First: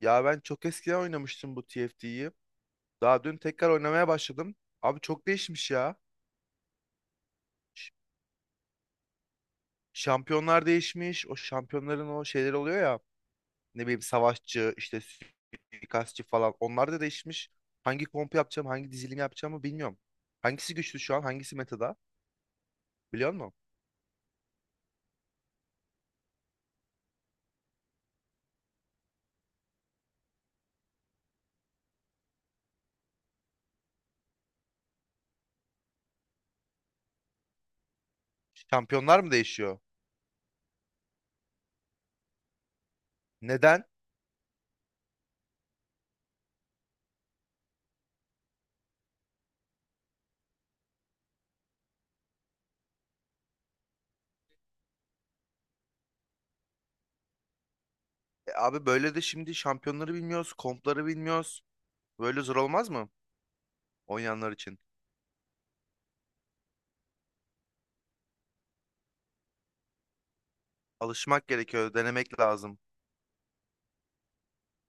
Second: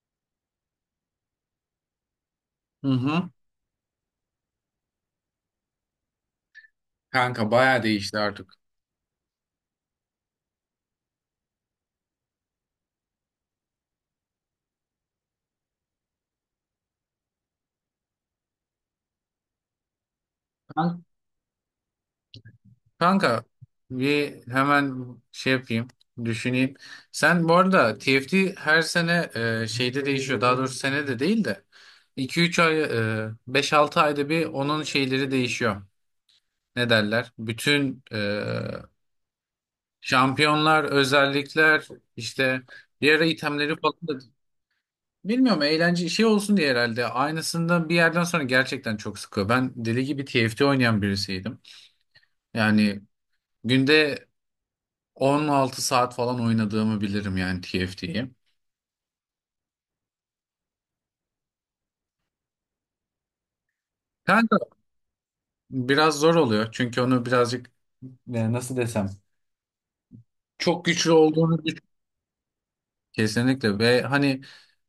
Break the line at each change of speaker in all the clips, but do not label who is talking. Ya ben çok eskiden oynamıştım bu TFT'yi.
Hı
Daha
hı.
dün tekrar oynamaya başladım. Abi çok değişmiş ya.
Kanka bayağı
Ş-
değişti artık.
Şampiyonlar değişmiş. O şampiyonların o şeyleri oluyor ya. Ne bileyim savaşçı, işte suikastçı falan. Onlar da değişmiş. Hangi komp yapacağım, hangi dizilim yapacağımı bilmiyorum. Hangisi güçlü
Kan-
şu an, hangisi metada? Biliyor
Kanka
musun?
bir hemen şey yapayım, düşüneyim. Sen bu arada TFT her sene şeyde değişiyor. Daha doğrusu sene de değil de iki üç ay, 5-6 ayda bir onun şeyleri değişiyor. Ne derler? Bütün
Şampiyonlar mı değişiyor?
şampiyonlar, özellikler, işte bir ara itemleri
Neden?
falan da bilmiyorum, eğlence şey olsun diye herhalde. Aynısından bir yerden sonra gerçekten çok sıkıyor. Ben deli gibi TFT oynayan birisiydim. Yani günde 16 saat falan oynadığımı bilirim yani TFT'yi.
E abi böyle de şimdi şampiyonları bilmiyoruz, kompları bilmiyoruz. Böyle zor olmaz mı oynayanlar
Kanka
için?
biraz zor oluyor çünkü onu birazcık nasıl desem çok güçlü
Alışmak
olduğunu düşün.
gerekiyor, denemek lazım.
Kesinlikle ve hani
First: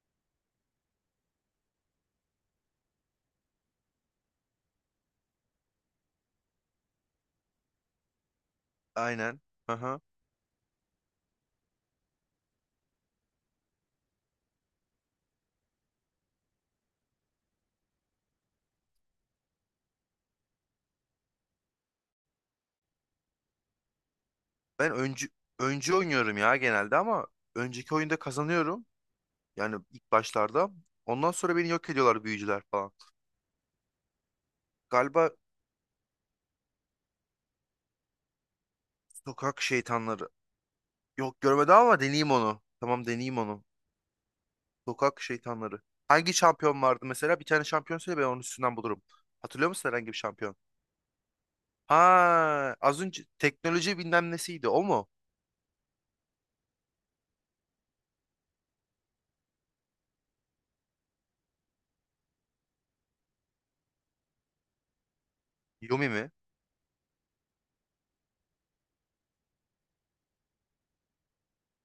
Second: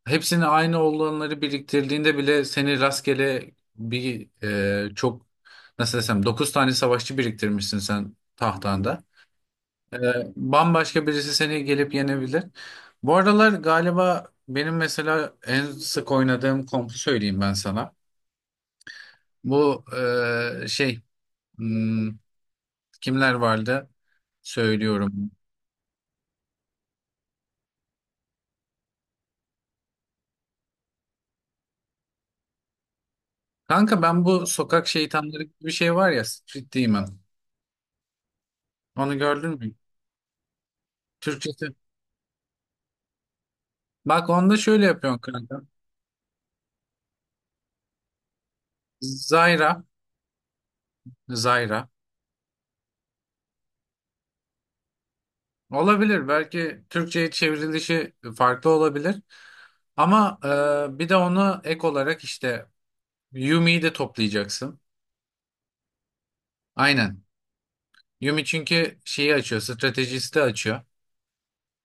hepsini aynı olanları biriktirdiğinde bile seni rastgele bir çok nasıl desem 9 tane savaşçı biriktirmişsin sen tahtanda.
Aynen. Hı
E,
hı.
bambaşka birisi seni gelip yenebilir. Bu aralar galiba benim mesela en sık oynadığım kompu söyleyeyim ben sana. Bu şey hmm, kimler vardı?
Ben öncü,
Söylüyorum.
öncü oynuyorum ya genelde ama önceki oyunda kazanıyorum. Yani ilk başlarda. Ondan sonra beni yok ediyorlar büyücüler falan.
Kanka ben bu sokak
Galiba
şeytanları gibi bir şey var ya, Street Demon. Onu gördün
sokak
mü?
şeytanları. Yok görmedim
Türkçesi.
ama deneyeyim onu. Tamam deneyeyim onu.
Bak onda şöyle yapıyorsun
Sokak
kanka.
şeytanları. Hangi şampiyon vardı mesela? Bir tane şampiyon söyle ben onun üstünden bulurum. Hatırlıyor
Zayra.
musun herhangi bir şampiyon?
Zayra.
Ha, az önce teknoloji bilmem nesiydi o mu?
Olabilir. Belki Türkçe'ye çevrilişi farklı olabilir. Ama bir de onu ek olarak işte Yumi'yi de toplayacaksın.
Yumi mi?
Aynen. Yumi çünkü şeyi açıyor. Stratejisti açıyor.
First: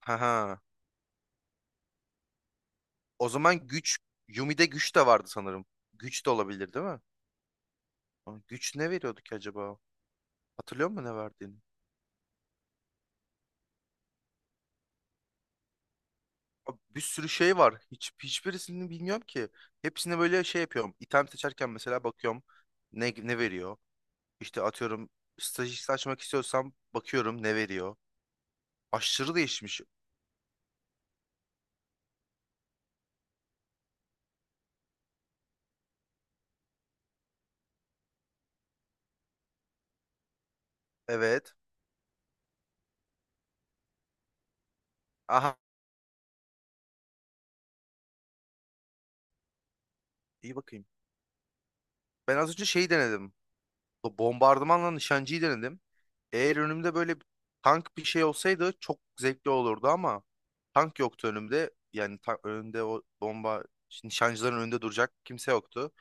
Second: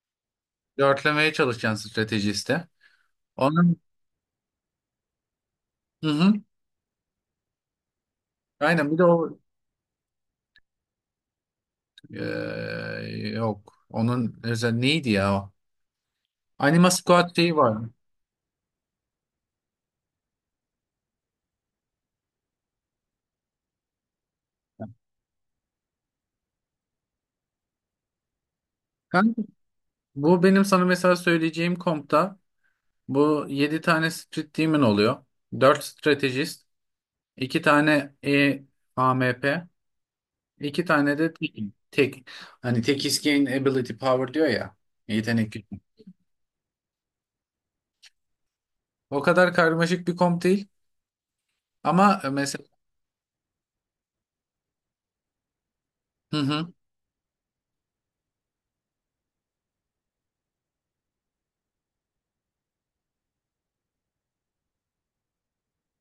Ha ha.
Dörtlemeye çalışacaksın stratejiste.
O zaman
Onun.
güç Yumi'de güç de vardı sanırım.
Hı
Güç de
hı.
olabilir değil mi? Ama güç
Aynen
ne
bir de
veriyordu ki
o,
acaba? Hatırlıyor musun ne verdiğini?
yok. Onun özel neydi ya o?
Abi
Anima
bir sürü
Squad şeyi
şey var.
var.
Hiç hiçbirisini bilmiyorum ki. Hepsine böyle şey yapıyorum. İtem seçerken mesela bakıyorum ne ne veriyor. İşte atıyorum stajist açmak istiyorsam bakıyorum ne veriyor. Aşırı
Kanka,
değişmiş.
bu benim sana mesela söyleyeceğim kompta bu 7 tane Street Demon oluyor. 4 stratejist, 2 tane A M P, 2 tane de
Evet.
tek, tek. Hani tek is gain ability power diyor ya. Yetenek
Aha
gücü. O kadar karmaşık bir komp
iyi
değil.
bakayım.
Ama
Ben az
mesela
önce şeyi denedim. Bu bombardımanla nişancıyı denedim.
hı
Eğer
hı.
önümde böyle tank bir şey olsaydı çok zevkli olurdu ama tank yoktu önümde. Yani ta önümde o bomba nişancıların önünde duracak kimse yoktu.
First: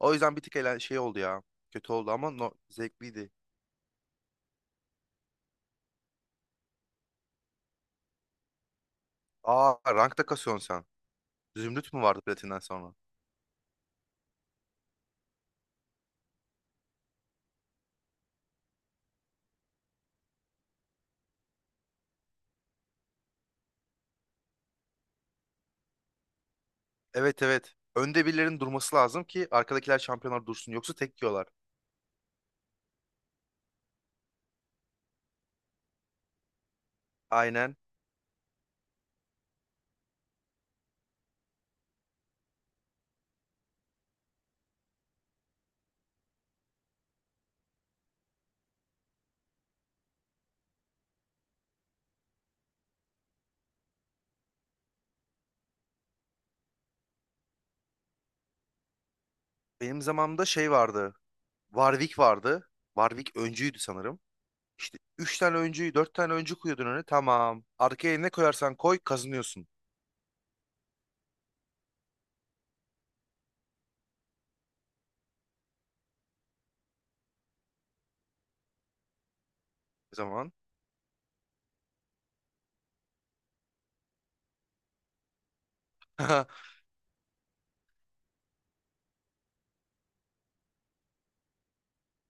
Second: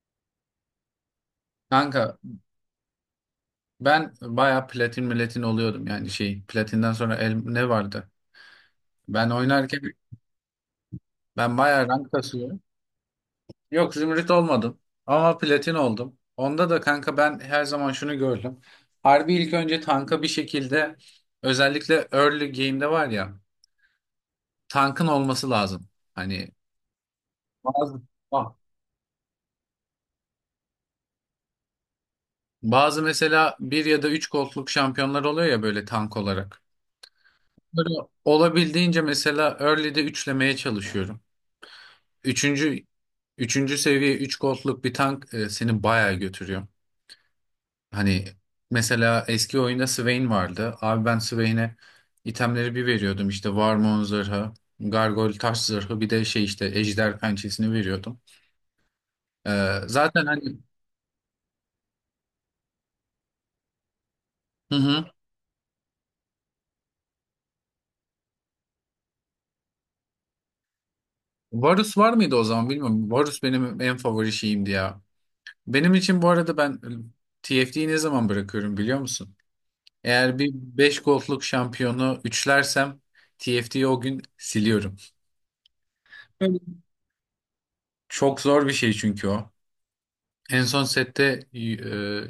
O yüzden bir tık eğlen şey oldu ya. Kötü oldu
Kanka
ama no zevkliydi.
ben bayağı platin milletin oluyordum, yani şey, platinden sonra ne vardı? Ben
Aa
oynarken
rankta kasıyorsun sen.
ben bayağı
Zümrüt mü
rank
vardı platinden
kasıyorum.
sonra?
Yok zümrüt olmadım ama platin oldum. Onda da kanka ben her zaman şunu gördüm. Harbi ilk önce tanka bir şekilde özellikle early game'de var ya tankın olması lazım. Hani
Evet evet.
bazı
Önde
ah,
birilerinin durması lazım ki arkadakiler şampiyonlar dursun. Yoksa tek yiyorlar.
bazı mesela bir ya da üç gold'luk şampiyonlar oluyor ya böyle tank olarak.
Aynen.
Böyle olabildiğince mesela early'de üçlemeye çalışıyorum. Üçüncü, üçüncü seviye üç gold'luk bir tank seni bayağı götürüyor. Hani mesela eski oyunda Swain vardı. Abi ben Swain'e itemleri bir veriyordum. İşte Warmon zırhı, Gargoyle taş zırhı, bir de şey işte Ejder pençesini veriyordum. Ee,
Benim
zaten
zamanımda
hani
şey vardı. Warwick vardı. Warwick öncüydü sanırım.
hı
İşte
hı.
3 tane öncüyü 4 tane öncü koyuyordun öne. Tamam. Arkaya ne koyarsan koy kazanıyorsun.
Varus var mıydı o zaman bilmiyorum. Varus benim en favori şeyimdi ya. Benim için bu arada ben TFT'yi ne zaman bırakıyorum biliyor musun?
O
Eğer bir
zaman.
5 gold'luk şampiyonu üçlersem TFT'yi o gün siliyorum. Öyle. Çok zor bir şey çünkü o. En son sette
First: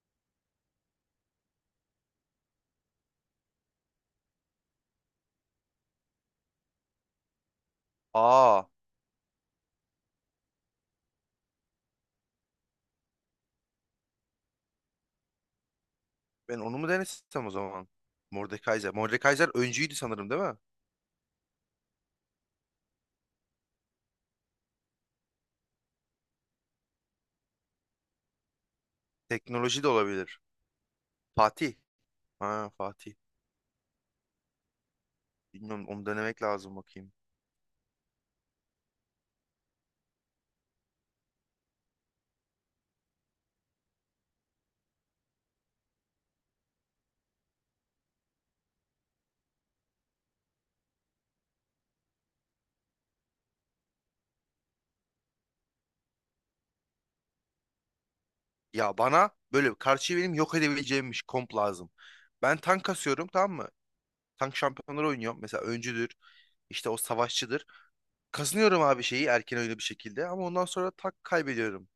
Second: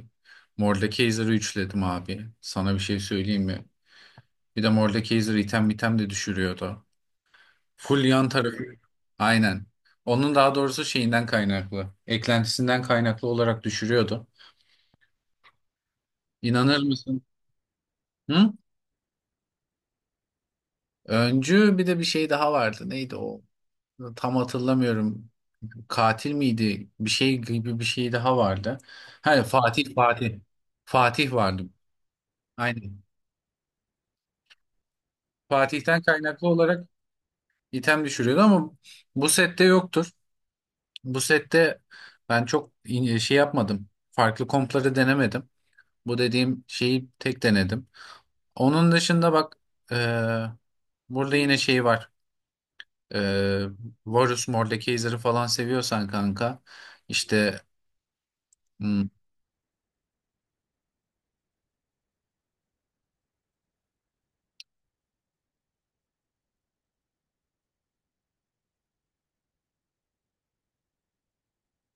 Mordekaiser'ı üçledim abi. Sana bir şey söyleyeyim mi? Bir de Mordekaiser item item de düşürüyordu. Full yan tarafı.
Aa
Aynen. Onun daha doğrusu şeyinden kaynaklı. Eklentisinden kaynaklı olarak düşürüyordu.
ben onu
İnanır
mu
mısın?
denesem o zaman?
Hı?
Mordekaiser. Mordekaiser öncüydü sanırım değil mi?
Öncü bir de bir şey daha vardı. Neydi o? Tam hatırlamıyorum. Katil miydi? Bir şey gibi bir şey daha vardı. Hani
Teknoloji de
Fatih Fatih.
olabilir.
Fatih vardı.
Fatih. Ha
Aynen.
Fatih. Bilmiyorum
Fatih'ten
onu denemek
kaynaklı
lazım
olarak
bakayım.
item düşürüyordu ama bu sette yoktur. Bu sette ben çok şey yapmadım. Farklı kompları denemedim. Bu dediğim şeyi tek denedim. Onun dışında bak e, burada yine şey var. E, Varus Mordekaiser'ı falan seviyorsan kanka işte
Ya
hmm,
bana böyle karşıyı benim yok edebileceğimmiş komp lazım. Ben tank kasıyorum tamam mı? Tank şampiyonları oynuyorum. Mesela öncüdür. İşte o savaşçıdır. Kazanıyorum abi şeyi erken oyunu bir şekilde. Ama ondan sonra tak kaybediyorum.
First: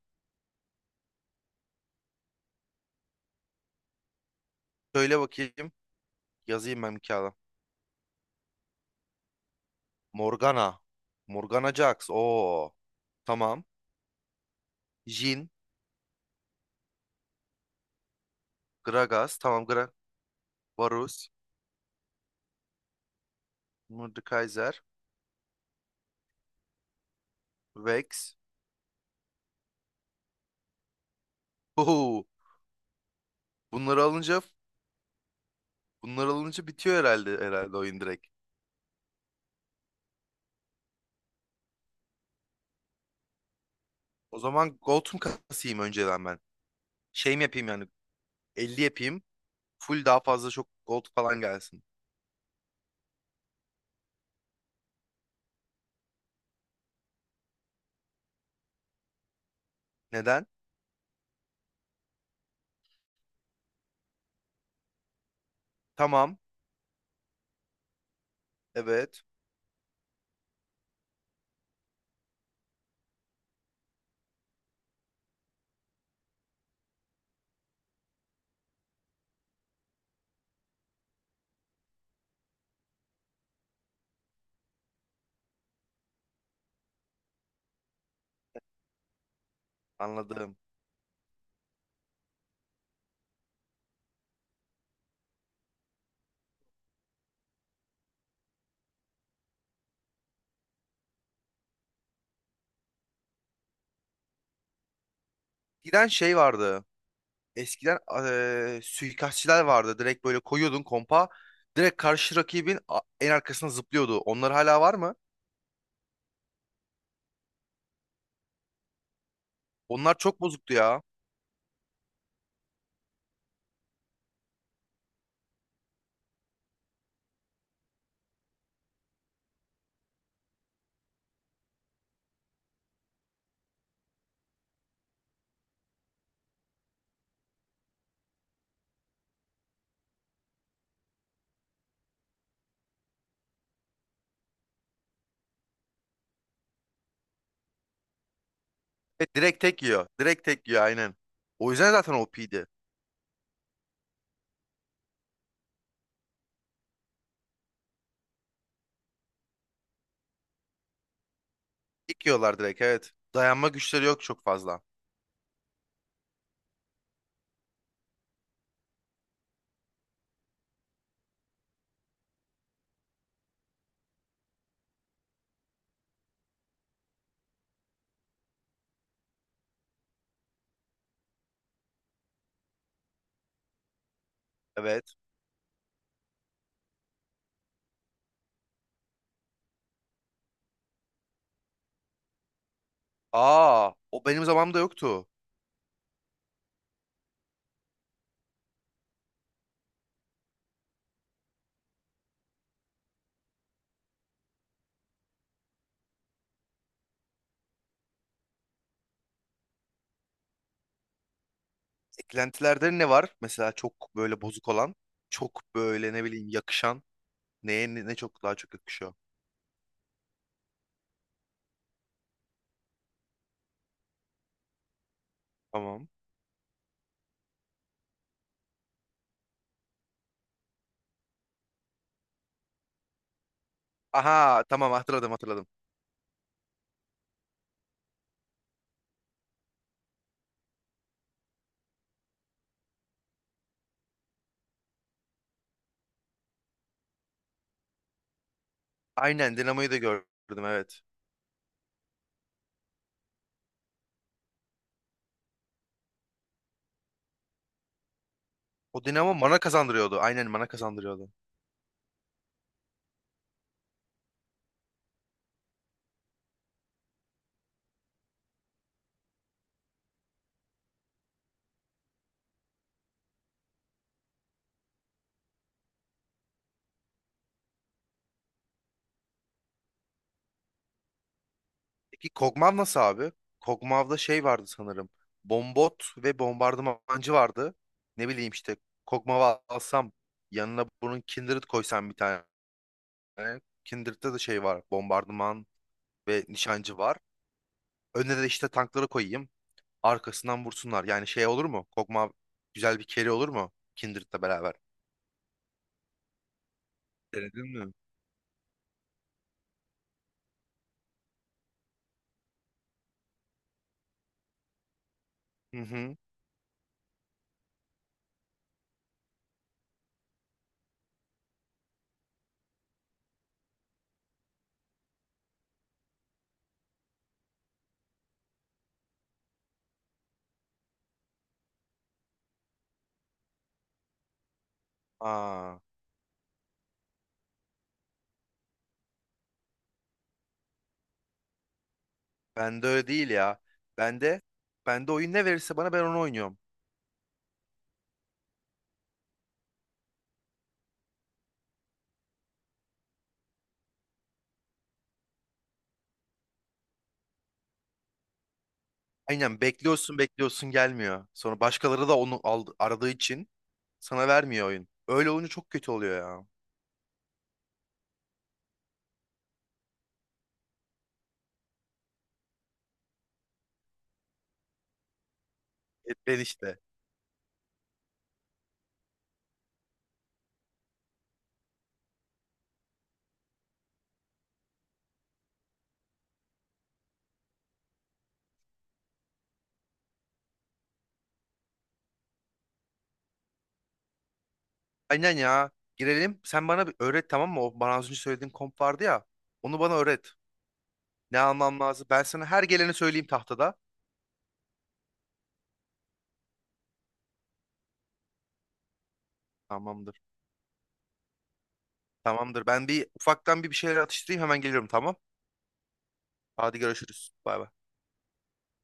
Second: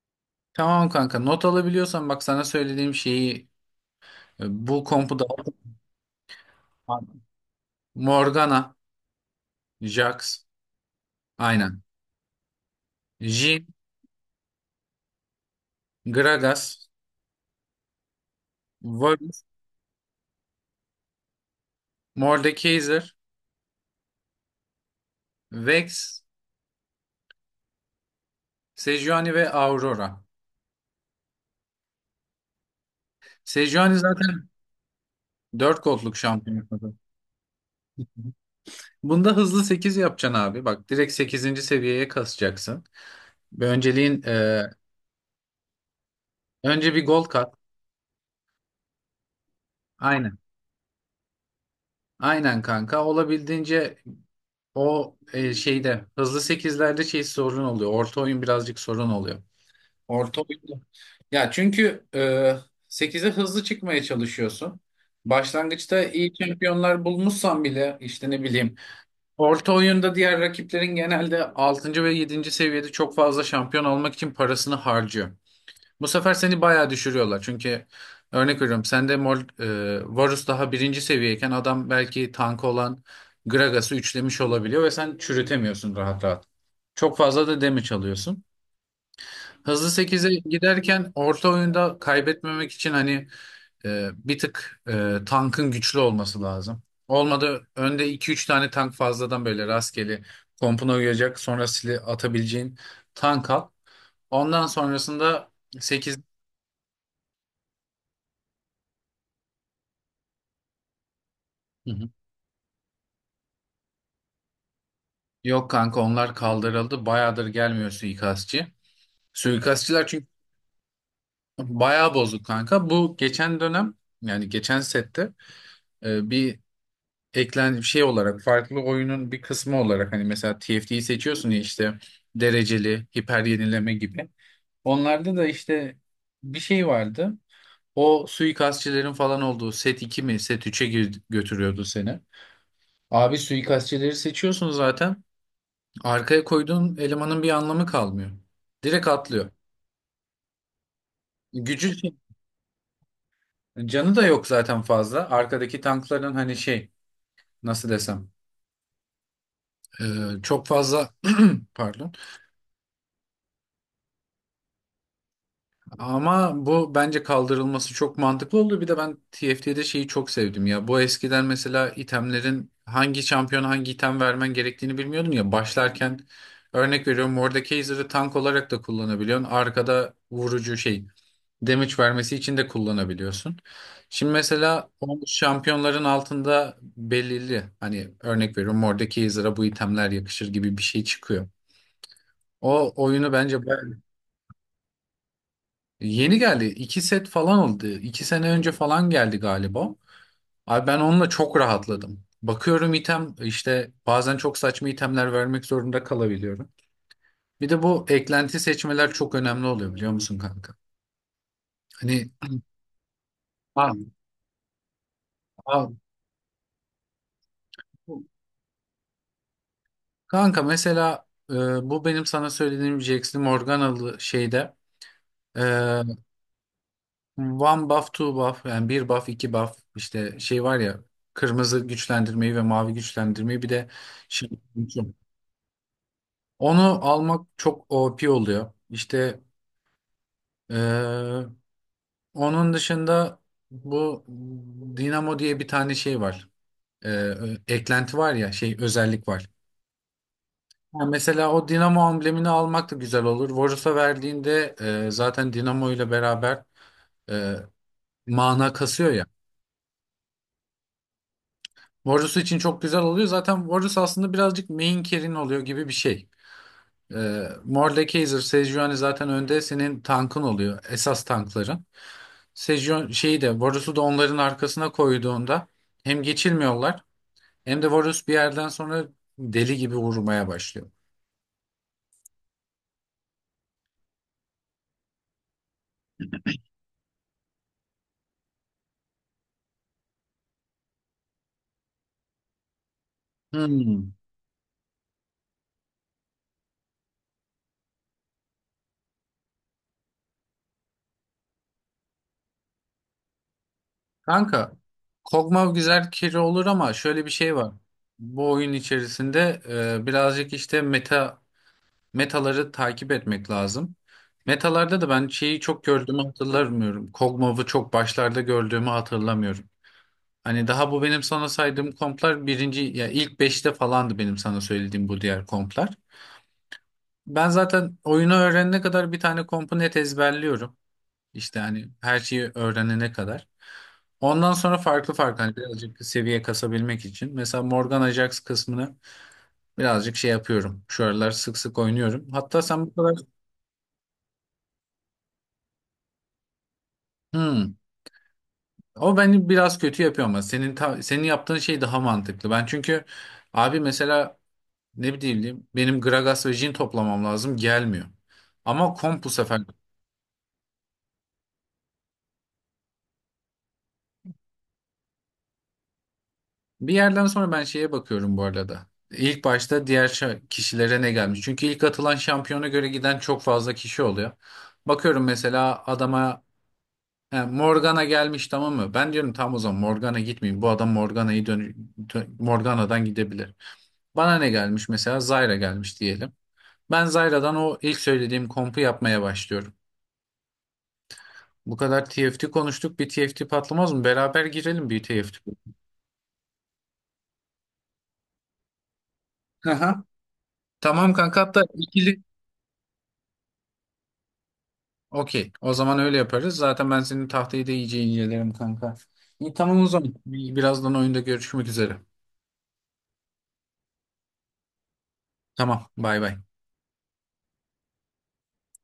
tamam kanka, not alabiliyorsan bak sana söylediğim şeyi, bu kompu
Söyle
da
bakayım. Yazayım ben bir kağıda.
Morgana, Jax
Morgana. Morgana
aynen.
Jax. Oo.
Jhin,
Tamam. Jhin.
Gragas,
Gragas.
Varus,
Tamam Gra. Varus.
Mordekaiser,
Mordekaiser.
Vex,
Vex.
Sejuani ve Aurora.
Oo.
Sejuani
Bunları alınca
zaten 4 gold'luk
Bunlar alınca
şampiyon.
bitiyor herhalde oyun direkt.
Bunda hızlı 8 yapacaksın abi. Bak direkt sekizinci seviyeye kasacaksın. Bir önceliğin,
O zaman gold mu kasayım önceden ben?
önce bir gold
Şey mi
kat.
yapayım yani 50 yapayım. Full daha
Aynen.
fazla çok gold falan gelsin.
Aynen kanka. Olabildiğince o şeyde hızlı sekizlerde şey sorun oluyor. Orta oyun birazcık sorun oluyor. Orta
Neden?
oyunda. Ya çünkü 8'e hızlı çıkmaya çalışıyorsun. Başlangıçta iyi
Tamam.
şampiyonlar bulmuşsan bile işte ne bileyim
Evet.
orta oyunda diğer rakiplerin genelde 6. ve yedinci seviyede çok fazla şampiyon almak için parasını harcıyor. Bu sefer seni bayağı düşürüyorlar. Çünkü örnek veriyorum sende Varus daha birinci seviyeyken adam belki tank olan Gragas'ı üçlemiş olabiliyor ve sen çürütemiyorsun rahat rahat. Çok fazla da damage alıyorsun. Hızlı sekize
Anladım.
giderken orta oyunda kaybetmemek için hani bir tık tankın güçlü olması lazım. Olmadı önde iki üç tane tank fazladan böyle rastgele kompuna uyacak sonra sili atabileceğin tank al. Ondan sonrasında
Giden
sekiz.
şey vardı. Eskiden suikastçiler vardı. Direkt böyle koyuyordun kompa.
Hı
Direkt
hı.
karşı rakibin a- en arkasına zıplıyordu. Onlar hala var mı?
Yok kanka onlar kaldırıldı. Bayağıdır gelmiyor suikastçı. Suikastçılar
Onlar
çünkü
çok bozuktu ya.
bayağı bozuk kanka. Bu geçen dönem, yani geçen sette e, bir bir şey olarak farklı oyunun bir kısmı olarak hani mesela TFT'yi seçiyorsun ya işte dereceli hiper yenileme gibi. Onlarda da işte bir şey vardı. O suikastçilerin falan olduğu set 2 mi set üçe götürüyordu seni. Abi suikastçileri seçiyorsun zaten. Arkaya koyduğun elemanın bir anlamı kalmıyor. Direkt
Evet,
atlıyor.
direkt tek yiyor. Direkt tek yiyor aynen. O yüzden
Gücü şey,
zaten o OP'ydi.
canı da yok zaten fazla. Arkadaki tankların hani şey nasıl desem e, çok fazla pardon.
İlk yiyorlar direkt evet. Dayanma güçleri yok çok fazla.
Ama bu bence kaldırılması çok mantıklı oldu. Bir de ben TFT'de şeyi çok sevdim ya. Bu eskiden mesela itemlerin hangi şampiyon hangi item vermen gerektiğini bilmiyordun ya. Başlarken örnek veriyorum Mordekaiser'ı tank olarak da kullanabiliyorsun. Arkada vurucu şey damage vermesi için de kullanabiliyorsun. Şimdi mesela
Evet.
o şampiyonların altında belirli hani örnek veriyorum Mordekaiser'a bu itemler yakışır gibi bir şey çıkıyor. O oyunu bence
Aa,
bayağı.
o benim zamanımda yoktu.
Yeni geldi. İki set falan oldu. İki sene önce falan geldi galiba. Abi ben onunla çok rahatladım. Bakıyorum item işte bazen çok saçma itemler vermek zorunda kalabiliyorum. Bir de bu eklenti seçmeler çok önemli oluyor biliyor musun kanka? Hani
Eklentilerde ne var? Mesela çok
a-
böyle bozuk olan, çok
a-
böyle ne bileyim yakışan. Neye ne, ne çok daha çok yakışıyor.
kanka mesela bu benim sana söylediğim Jax'li Morganalı şeyde e,
Tamam.
one buff two buff yani bir buff iki buff işte şey var ya, kırmızı güçlendirmeyi ve mavi güçlendirmeyi, bir de şey.
Aha, tamam hatırladım hatırladım.
Onu almak çok OP oluyor. İşte eee, onun dışında bu Dinamo diye bir tane şey var. Eee, eklenti var ya şey özellik var.
Aynen Dinamo'yu da gördüm evet.
Ha, mesela o Dinamo amblemini almak da güzel olur. Varus'a verdiğinde zaten Dinamo ile beraber eee, mana
O
kasıyor ya.
Dinamo bana kazandırıyordu. Aynen bana kazandırıyordu.
Varus için çok güzel oluyor. Zaten Varus aslında birazcık main carry'in oluyor gibi bir şey. Morle Kaiser, Sejuani zaten önde senin tankın oluyor. Esas tankların. Sejuani şeyi de Varus'u da onların arkasına koyduğunda hem geçilmiyorlar, hem de Varus bir yerden sonra deli gibi vurmaya başlıyor.
Peki Kog'Maw nasıl abi? Kog'Maw'da şey vardı sanırım. Bombot ve bombardımancı vardı. Ne bileyim işte Kog'Maw'ı alsam yanına bunun Kindred koysam bir tane.
Hmm.
Kindred'de de şey var. Bombardıman ve nişancı var. Önüne de işte tankları koyayım. Arkasından vursunlar. Yani şey olur mu? Kogma güzel bir carry olur mu? Kindred'le
Kanka
beraber.
Kog'Maw güzel carry olur ama şöyle bir şey
Denedin
var.
mi?
Bu oyun içerisinde birazcık işte meta metaları takip etmek lazım. Metalarda da ben şeyi
Hı
çok
hı.
gördüğümü hatırlamıyorum. Kog'Maw'ı çok başlarda gördüğümü hatırlamıyorum. Hani daha bu benim sana saydığım komplar birinci ya ilk beşte falandı benim sana söylediğim bu diğer komplar. Ben zaten oyunu öğrenene kadar bir tane kompu net ezberliyorum. İşte hani her şeyi öğrenene kadar. Ondan sonra farklı farklı hani
Aa,
birazcık seviye kasabilmek için. Mesela Morgan Ajax kısmını birazcık şey yapıyorum. Şu aralar sık sık oynuyorum. Hatta sen
bende
bu
öyle
kadar...
değil ya. Bende bende oyun ne verirse bana ben onu oynuyorum.
Hmm. O beni biraz kötü yapıyor ama senin yaptığın şey daha mantıklı. Ben çünkü abi mesela ne bileyim benim Gragas ve Jin toplamam lazım gelmiyor. Ama komp bu sefer.
Aynen bekliyorsun bekliyorsun gelmiyor. Sonra başkaları da onu aldı, aradığı için sana vermiyor oyun. Öyle olunca çok kötü oluyor ya.
Bir yerden sonra ben şeye bakıyorum bu arada. İlk başta diğer kişilere ne gelmiş? Çünkü ilk atılan şampiyona göre giden çok fazla kişi oluyor. Bakıyorum mesela
E, ben
adama
işte.
he, Morgana gelmiş tamam mı? Ben diyorum tam o zaman Morgana gitmeyeyim. Bu adam Morgana'yı Morgana'dan gidebilir. Bana ne gelmiş mesela? Zyra gelmiş diyelim. Ben Zyra'dan o ilk söylediğim kompu yapmaya başlıyorum. Bu kadar TFT konuştuk. Bir TFT patlamaz mı? Beraber girelim bir
Aynen
TFT.
ya. Girelim. Sen bana bir öğret tamam mı? O bana az önce söylediğin komp vardı ya. Onu bana
Aha.
öğret.
Tamam
Ne
kanka hatta
almam lazım?
ikili.
Ben sana her geleni söyleyeyim tahtada.
Okey. O zaman öyle yaparız. Zaten ben senin tahtayı da iyice incelerim kanka. İyi tamam o zaman.
Tamamdır.
Birazdan oyunda görüşmek üzere.
Tamamdır. Ben bir ufaktan bir şeyler atıştırayım hemen geliyorum tamam.
Tamam. Bay bay.
Hadi görüşürüz. Bay bay.